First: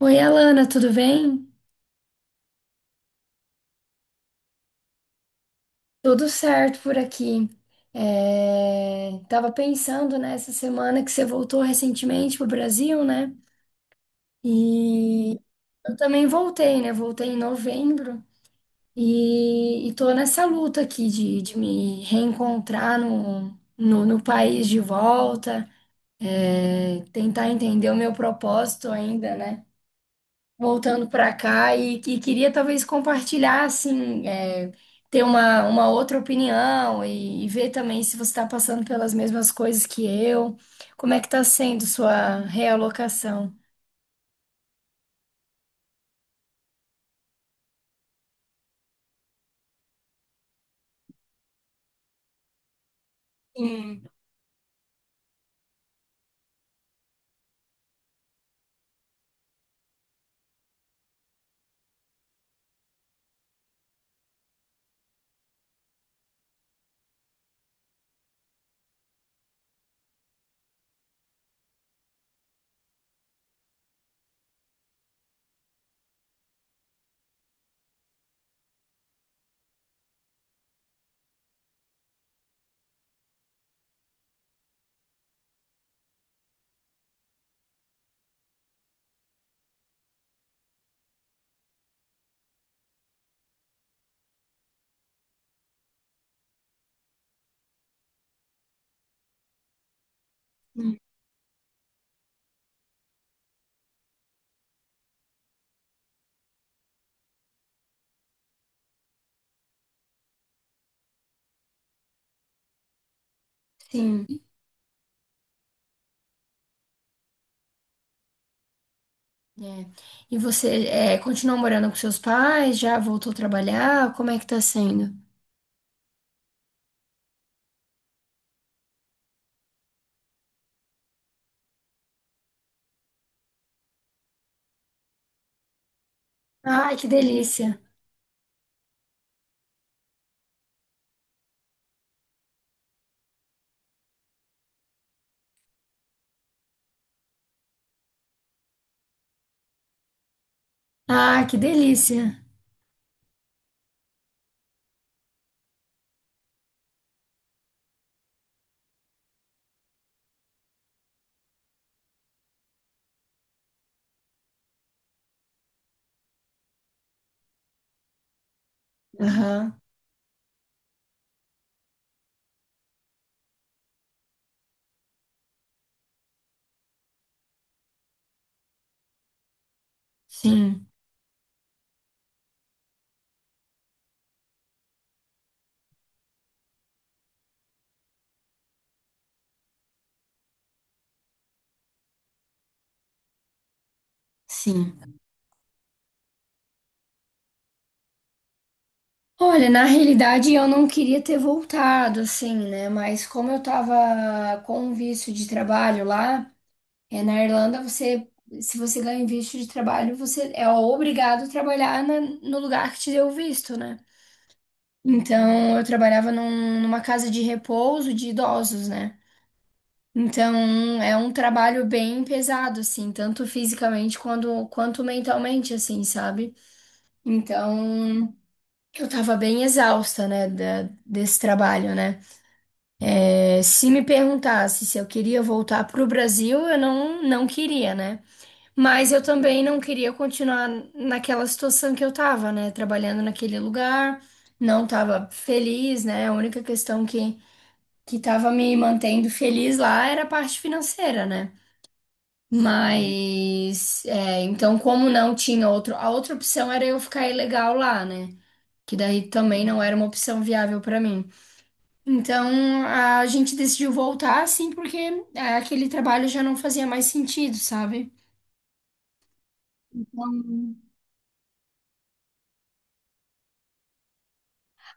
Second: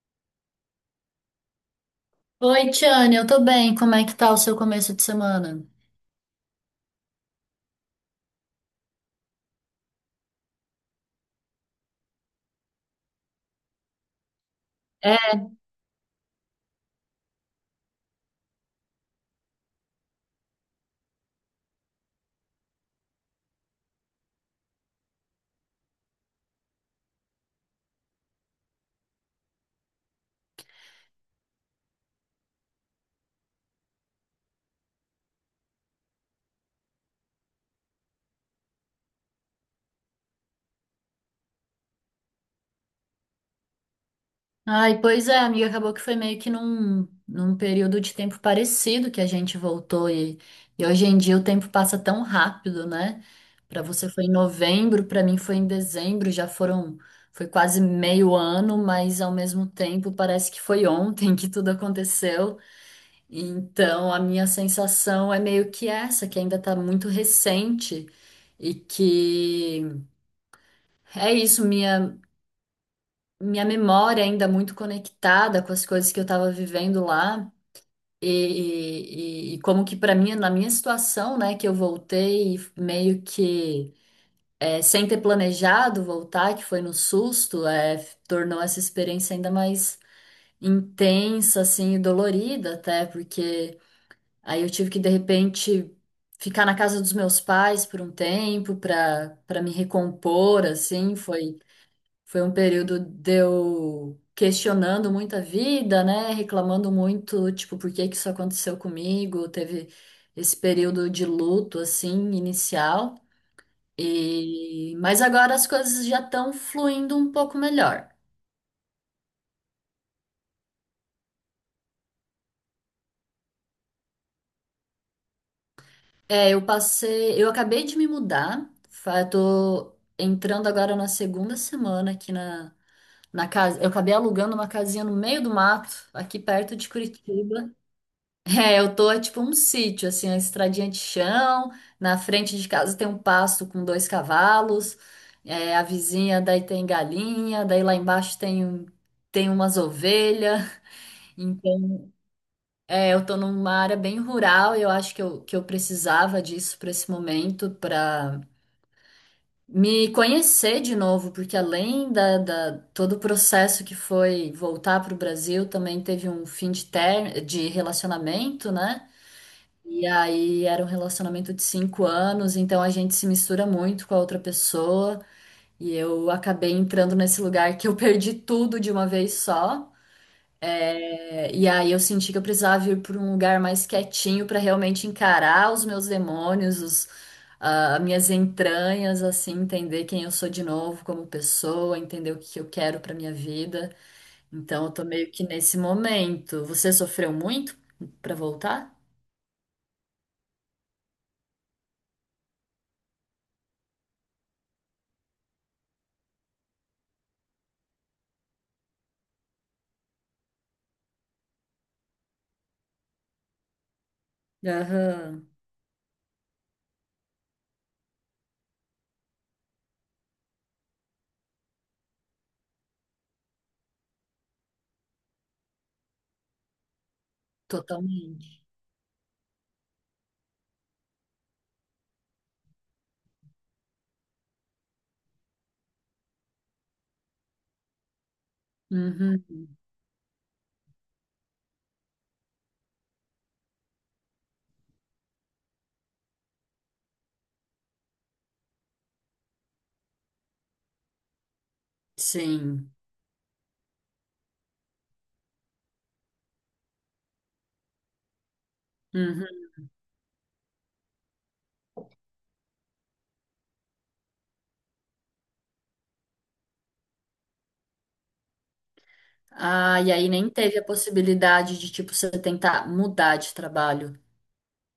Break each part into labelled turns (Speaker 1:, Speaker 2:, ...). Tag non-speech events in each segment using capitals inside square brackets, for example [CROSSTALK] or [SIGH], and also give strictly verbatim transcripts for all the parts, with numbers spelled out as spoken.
Speaker 1: Oi, Alana, tudo bem?
Speaker 2: Oi, Tiane, eu tô bem. Como é que tá o seu começo de semana?
Speaker 1: Tudo certo por aqui. É... Tava pensando nessa semana que você voltou recentemente pro Brasil, né? E
Speaker 2: É.
Speaker 1: eu também voltei, né? Voltei em novembro e, e tô nessa luta aqui de, de me reencontrar no, no, no país de volta, tentar entender o meu propósito ainda, né? Voltando para cá e, que queria talvez compartilhar, assim, é, ter uma, uma outra opinião e, e ver também se você está passando pelas mesmas coisas que eu, como é que está sendo sua realocação.
Speaker 2: Ai, pois é, amiga, acabou que foi meio que num, num período de tempo parecido que a gente voltou e, e hoje em dia o tempo passa tão rápido, né? Pra
Speaker 1: Sim.
Speaker 2: você foi em novembro, pra mim foi em dezembro, já foram, foi quase meio ano, mas ao mesmo tempo parece que foi ontem [LAUGHS] que tudo aconteceu. Então a minha sensação é meio que essa, que ainda tá muito recente. E que É isso, minha, minha memória é ainda muito conectada com as coisas que eu estava vivendo lá. E, e- e como que para mim, na minha situação, né, que eu voltei meio que é, sem ter planejado voltar, que foi no susto, é, f- tornou essa experiência ainda mais intensa, assim, e dolorida até, porque aí eu tive que, de repente, ficar na casa dos meus pais por um tempo para para me recompor, assim. foi Foi um período de eu questionando muito a vida, né? Reclamando muito, tipo, por que que isso aconteceu comigo? Teve esse período de luto, assim, inicial.
Speaker 1: Sim.
Speaker 2: E... Mas agora as coisas já estão fluindo um pouco melhor.
Speaker 1: É. E você é, continua morando com seus pais? Já voltou a trabalhar? Como é que tá sendo?
Speaker 2: É, eu passei, eu acabei de me mudar, fa- eu tô entrando agora na segunda semana aqui na, na casa. Eu acabei alugando uma casinha no meio do mato, aqui perto de
Speaker 1: Ah, que
Speaker 2: Curitiba.
Speaker 1: delícia!
Speaker 2: É, eu tô é tipo um sítio, assim, a estradinha de chão. Na frente de casa tem um pasto com dois cavalos. é, a vizinha daí tem galinha, daí lá embaixo tem, um- tem umas ovelhas.
Speaker 1: Ah, que
Speaker 2: Então,
Speaker 1: delícia!
Speaker 2: é, eu tô numa área bem rural e eu acho que eu, que eu precisava disso para esse momento, para me conhecer de novo, porque além da, da- todo o processo que foi voltar para o Brasil, também teve um fim de ter, de relacionamento, né?
Speaker 1: Aham.
Speaker 2: E aí era um relacionamento de cinco anos, então a gente se mistura muito com a outra pessoa. E eu acabei entrando nesse lugar que eu [LAUGHS] perdi tudo de uma vez só.
Speaker 1: Sim,
Speaker 2: É, E aí eu senti que eu precisava ir para um lugar mais quietinho para realmente encarar os meus demônios, os, ah, minhas entranhas, assim, entender quem eu sou de novo como pessoa, entender o que que eu quero para minha vida. Então eu
Speaker 1: sim.
Speaker 2: tô meio que nesse momento. Você sofreu muito para voltar?
Speaker 1: Olha, na realidade eu não queria ter voltado, assim, né? Mas como eu tava com visto de trabalho lá, é, na Irlanda você, se você ganha um visto de trabalho, você é obrigado a trabalhar na- no lugar que te deu o visto, né?
Speaker 2: Aham,
Speaker 1: Então eu trabalhava num- numa casa de repouso de idosos, né? Então é um trabalho bem pesado, assim, tanto fisicamente quanto, quanto mentalmente, assim, sabe? Então
Speaker 2: totalmente.
Speaker 1: eu tava bem exausta, né, da- desse trabalho, né? É. Se me perguntasse se eu queria voltar para o Brasil, eu não, não queria, né? Mas eu
Speaker 2: Uhum,
Speaker 1: também não queria continuar naquela situação que eu tava, né? Trabalhando naquele lugar, não tava feliz, né? A única questão que, que tava me mantendo feliz lá era a parte financeira, né?
Speaker 2: sim.
Speaker 1: Mas, é, então, como não tinha outro, a outra opção era eu ficar ilegal lá, né? Que daí também
Speaker 2: Uhum.
Speaker 1: não era uma opção viável para mim. Então, a gente decidiu voltar, assim, porque é, aquele trabalho já não fazia mais sentido, sabe?
Speaker 2: Ah, e aí nem teve a possibilidade de, tipo, você tentar mudar de trabalho.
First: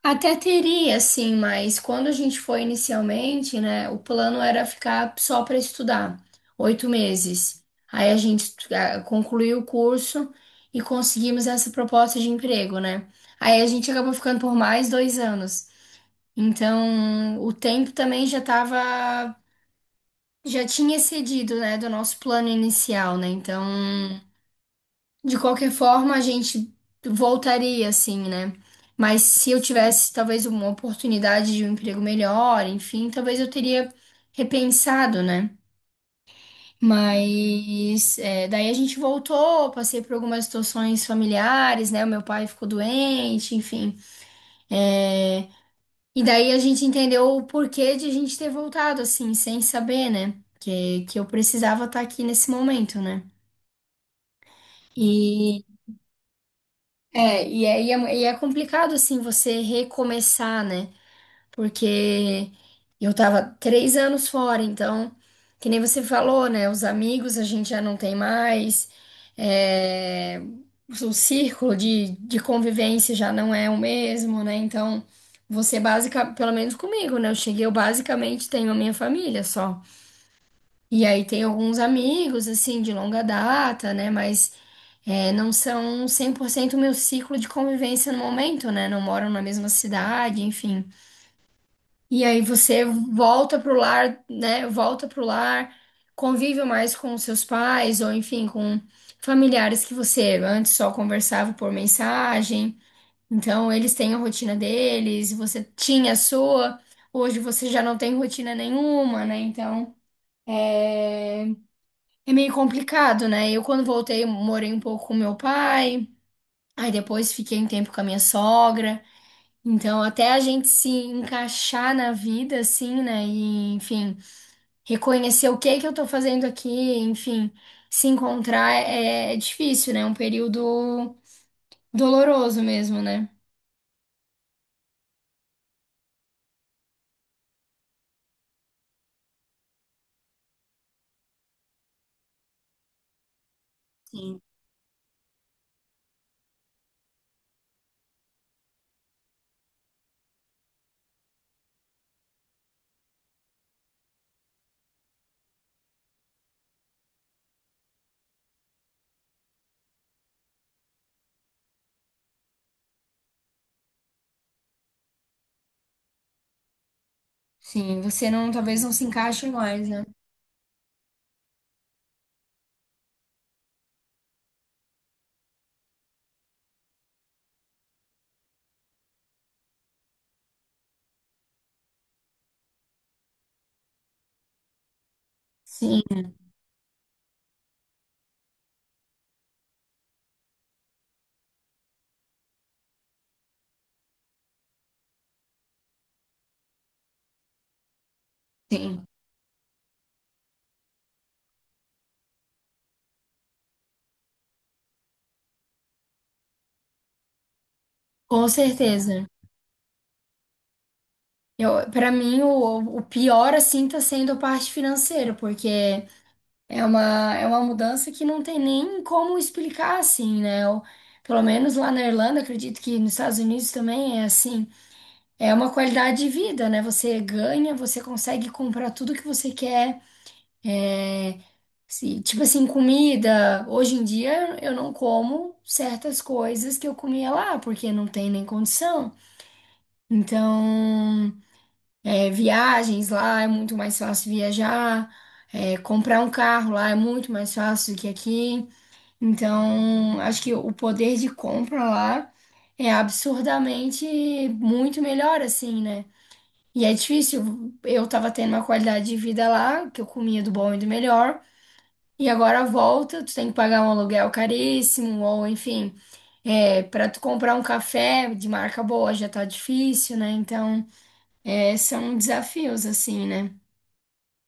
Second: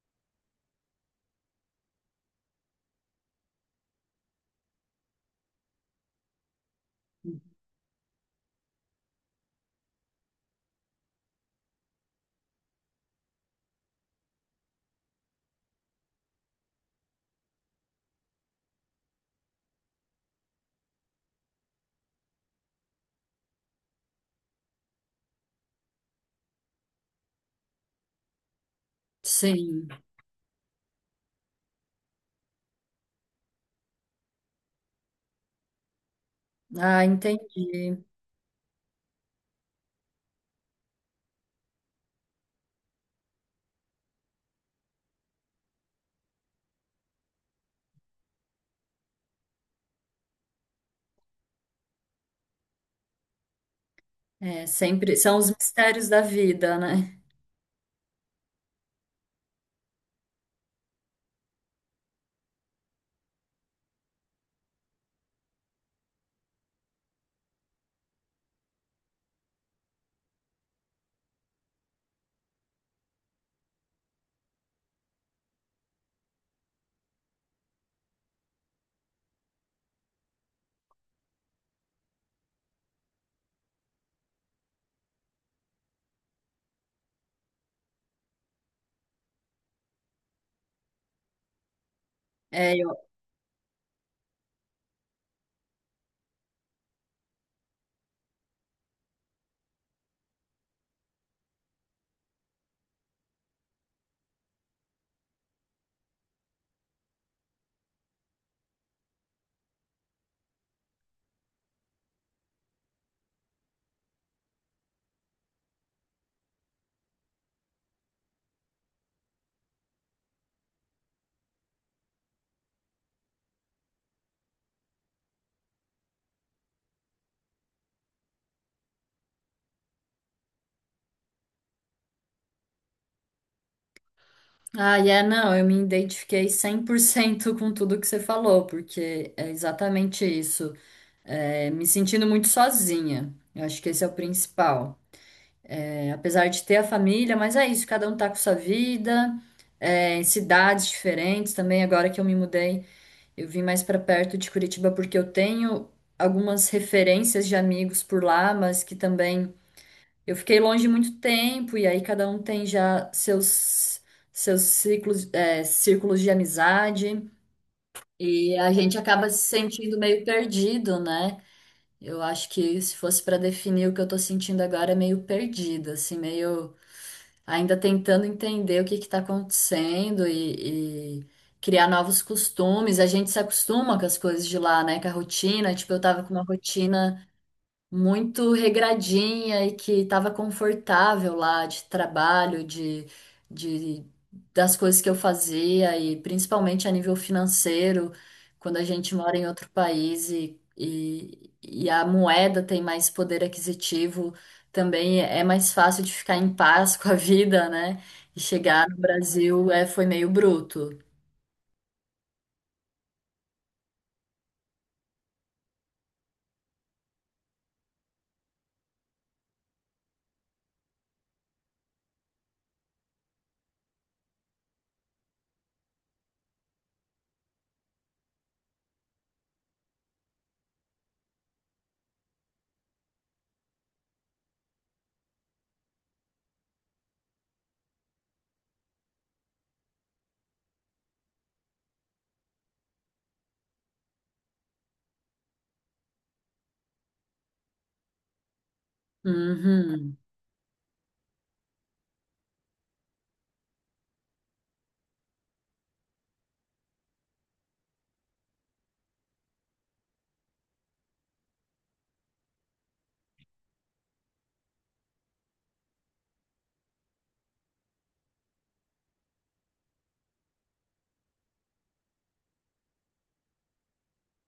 Speaker 1: Até teria, assim, mas quando a gente foi inicialmente, né, o plano era ficar só para estudar, oito meses. Aí a gente ah, concluiu o curso e conseguimos essa proposta de emprego, né? Aí a gente acabou ficando por mais dois anos. Então, o tempo também já tava, já tinha excedido, né, do nosso plano inicial, né? Então. De qualquer forma, a gente voltaria, assim, né? Mas se eu
Speaker 2: Sim.
Speaker 1: tivesse, talvez, uma oportunidade de um emprego melhor, enfim, talvez eu teria repensado, né?
Speaker 2: Ah, entendi.
Speaker 1: Mas é, daí a gente voltou, passei por algumas situações familiares, né? O meu pai ficou doente, enfim. É, e daí a gente entendeu o porquê de a gente ter voltado, assim, sem saber, né? Que, que eu precisava estar aqui nesse momento, né?
Speaker 2: É, sempre são os mistérios da vida, né?
Speaker 1: É, e é, e é, e é complicado, assim, você recomeçar, né? Porque eu tava três anos fora, então, que nem você falou, né? Os amigos a gente já não tem mais, é, o círculo de, de convivência já não é o mesmo, né? Então, você básica, pelo menos comigo, né? Eu cheguei, eu basicamente tenho a minha família só. E aí tem alguns amigos, assim, de longa data, né? Mas. É, não são cem por cento o meu ciclo de convivência no momento, né? Não moram na mesma cidade, enfim. E aí
Speaker 2: É,
Speaker 1: você
Speaker 2: eu...
Speaker 1: volta pro lar, né? Volta pro lar, convive mais com os seus pais, ou enfim, com familiares que você antes só conversava por mensagem. Então, eles têm a rotina deles, você tinha a sua, hoje você já não tem rotina nenhuma, né? Então. É, é meio complicado, né? Eu, quando voltei, morei um pouco com meu pai. Aí depois fiquei um tempo com a minha sogra. Então, até a gente se encaixar na vida, assim, né? E, enfim, reconhecer o que que eu tô fazendo aqui, enfim, se encontrar é, é difícil, né? É um período doloroso mesmo, né?
Speaker 2: Ah, e é, não, eu me identifiquei cem por cento com tudo que você falou, porque é exatamente isso. É, me sentindo muito sozinha. Eu acho que esse é o principal. É, apesar de ter a família, mas é isso, cada um tá com sua vida, é, em cidades diferentes também, agora que eu me mudei. Eu vim mais para perto de Curitiba porque eu tenho algumas referências de amigos por lá, mas que também eu fiquei longe muito tempo e aí cada um tem já seus seus ciclos, é, círculos de amizade
Speaker 1: Sim, você não,
Speaker 2: e a
Speaker 1: talvez não
Speaker 2: gente
Speaker 1: se
Speaker 2: acaba se
Speaker 1: encaixe mais,
Speaker 2: sentindo
Speaker 1: né?
Speaker 2: meio perdido, né? Eu acho que se fosse para definir o que eu tô sentindo agora é meio perdida, assim, meio ainda tentando entender o que está acontecendo e, e criar novos costumes. A gente se acostuma com as coisas de lá, né? Com a rotina. Tipo, eu
Speaker 1: Sim,
Speaker 2: tava com uma rotina muito regradinha e que estava confortável lá de trabalho, de, de das coisas que eu fazia e principalmente a nível financeiro, quando a
Speaker 1: sim,
Speaker 2: gente mora em outro país e, e, e a moeda tem mais poder aquisitivo, também é mais fácil de ficar em paz com a vida, né? E
Speaker 1: com
Speaker 2: chegar no
Speaker 1: certeza.
Speaker 2: Brasil é, foi meio bruto.
Speaker 1: Eu, para mim, o, o pior, assim, tá sendo a parte financeira, porque. É uma, é uma mudança que não tem nem como explicar assim, né? Eu- pelo menos lá na Irlanda, acredito que nos Estados Unidos também é assim. É uma qualidade de vida, né? Você ganha, você consegue comprar tudo que você quer. É, se- tipo assim, comida. Hoje em dia eu não como certas coisas que eu comia lá, porque não tem nem condição. Então, é, viagens lá é muito mais fácil viajar. É, comprar um carro lá é muito mais fácil do que aqui.
Speaker 2: Uhum.
Speaker 1: Então, acho que o poder de compra lá é absurdamente muito melhor, assim, né? E é difícil. Eu tava tendo uma qualidade de vida lá, que eu comia do bom e do melhor, e agora volta, tu tem que pagar um aluguel caríssimo, ou enfim, é, para tu comprar um café de marca boa já tá difícil, né? Então, é, são desafios, assim, né?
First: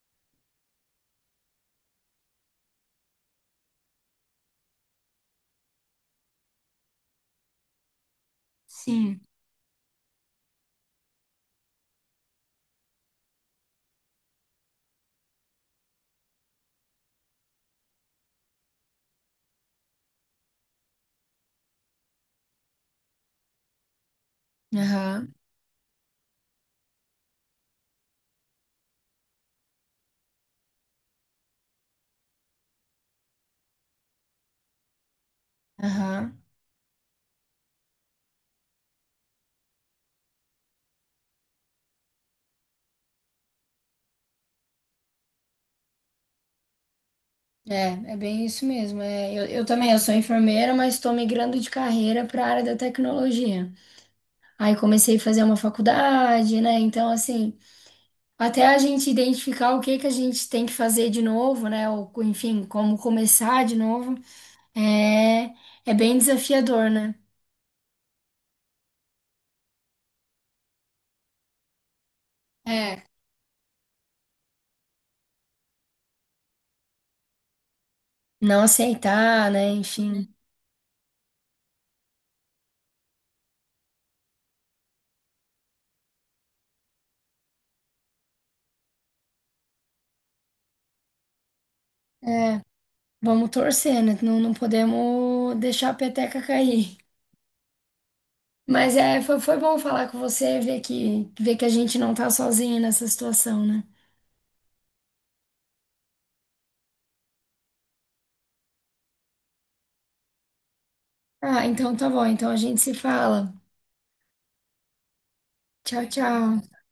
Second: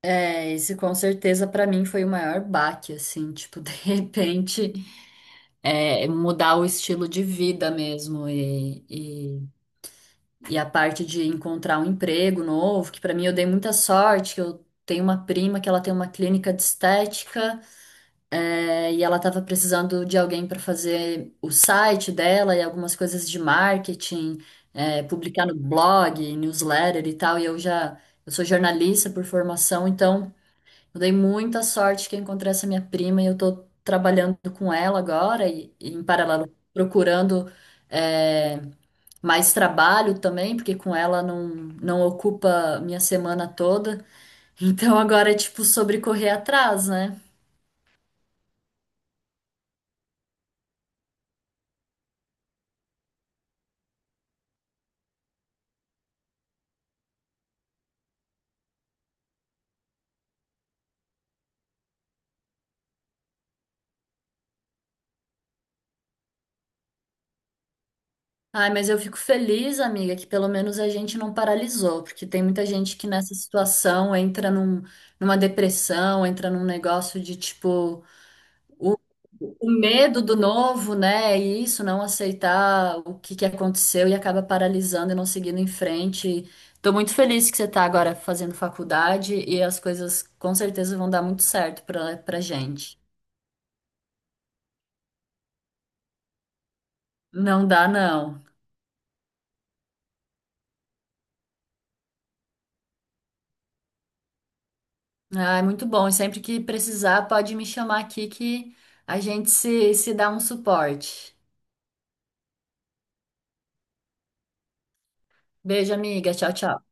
Speaker 2: É, esse com certeza para mim foi o maior baque, assim, tipo, [LAUGHS] de repente. É, mudar o estilo de vida mesmo e,
Speaker 1: Sim.
Speaker 2: e, e a parte de encontrar um emprego novo, que para mim eu dei muita sorte, que eu tenho uma prima que ela tem uma clínica de estética, é, e ela estava precisando de alguém para fazer o site dela e algumas coisas de marketing, é,
Speaker 1: Aham,
Speaker 2: publicar no blog, newsletter e tal, e eu já, eu sou jornalista por formação, então eu dei muita sorte que eu encontrei essa minha prima e eu tô trabalhando com ela agora e, e em
Speaker 1: aham.
Speaker 2: paralelo procurando é, mais trabalho também, porque com ela não, não ocupa minha semana toda. [LAUGHS] Então agora é tipo sobre correr atrás, né?
Speaker 1: É, é bem isso mesmo. É, eu, eu também, eu sou enfermeira, mas estou migrando de carreira para a área da tecnologia. Aí comecei a fazer uma faculdade, né? Então, assim, até a gente identificar o que que a gente tem que fazer de novo, né? Ou, enfim, como começar de novo, é, é bem desafiador, né?
Speaker 2: Ai, mas eu fico feliz, amiga, que pelo menos a gente não paralisou, porque tem muita gente
Speaker 1: É,
Speaker 2: que nessa situação entra num, numa depressão, entra num negócio de tipo.
Speaker 1: não
Speaker 2: O,
Speaker 1: aceitar, né?
Speaker 2: o medo
Speaker 1: Enfim,
Speaker 2: do novo, né? E isso, não aceitar o que que aconteceu e acaba paralisando e não seguindo em frente. Tô muito feliz que você tá agora fazendo faculdade e as coisas com certeza vão dar muito certo pra, pra
Speaker 1: é,
Speaker 2: gente.
Speaker 1: vamos torcer, né? Não, não podemos deixar a peteca cair.
Speaker 2: Não dá, não.
Speaker 1: Mas é, foi, foi bom falar com você, ver que, ver que a gente não tá sozinha nessa situação, né?
Speaker 2: Ah, é muito bom. E sempre que precisar, pode me chamar aqui que a gente se, se dá um suporte.
Speaker 1: Ah, então tá bom. Então a gente se fala.
Speaker 2: Beijo,
Speaker 1: Tchau,
Speaker 2: amiga. Tchau,
Speaker 1: tchau.
Speaker 2: tchau.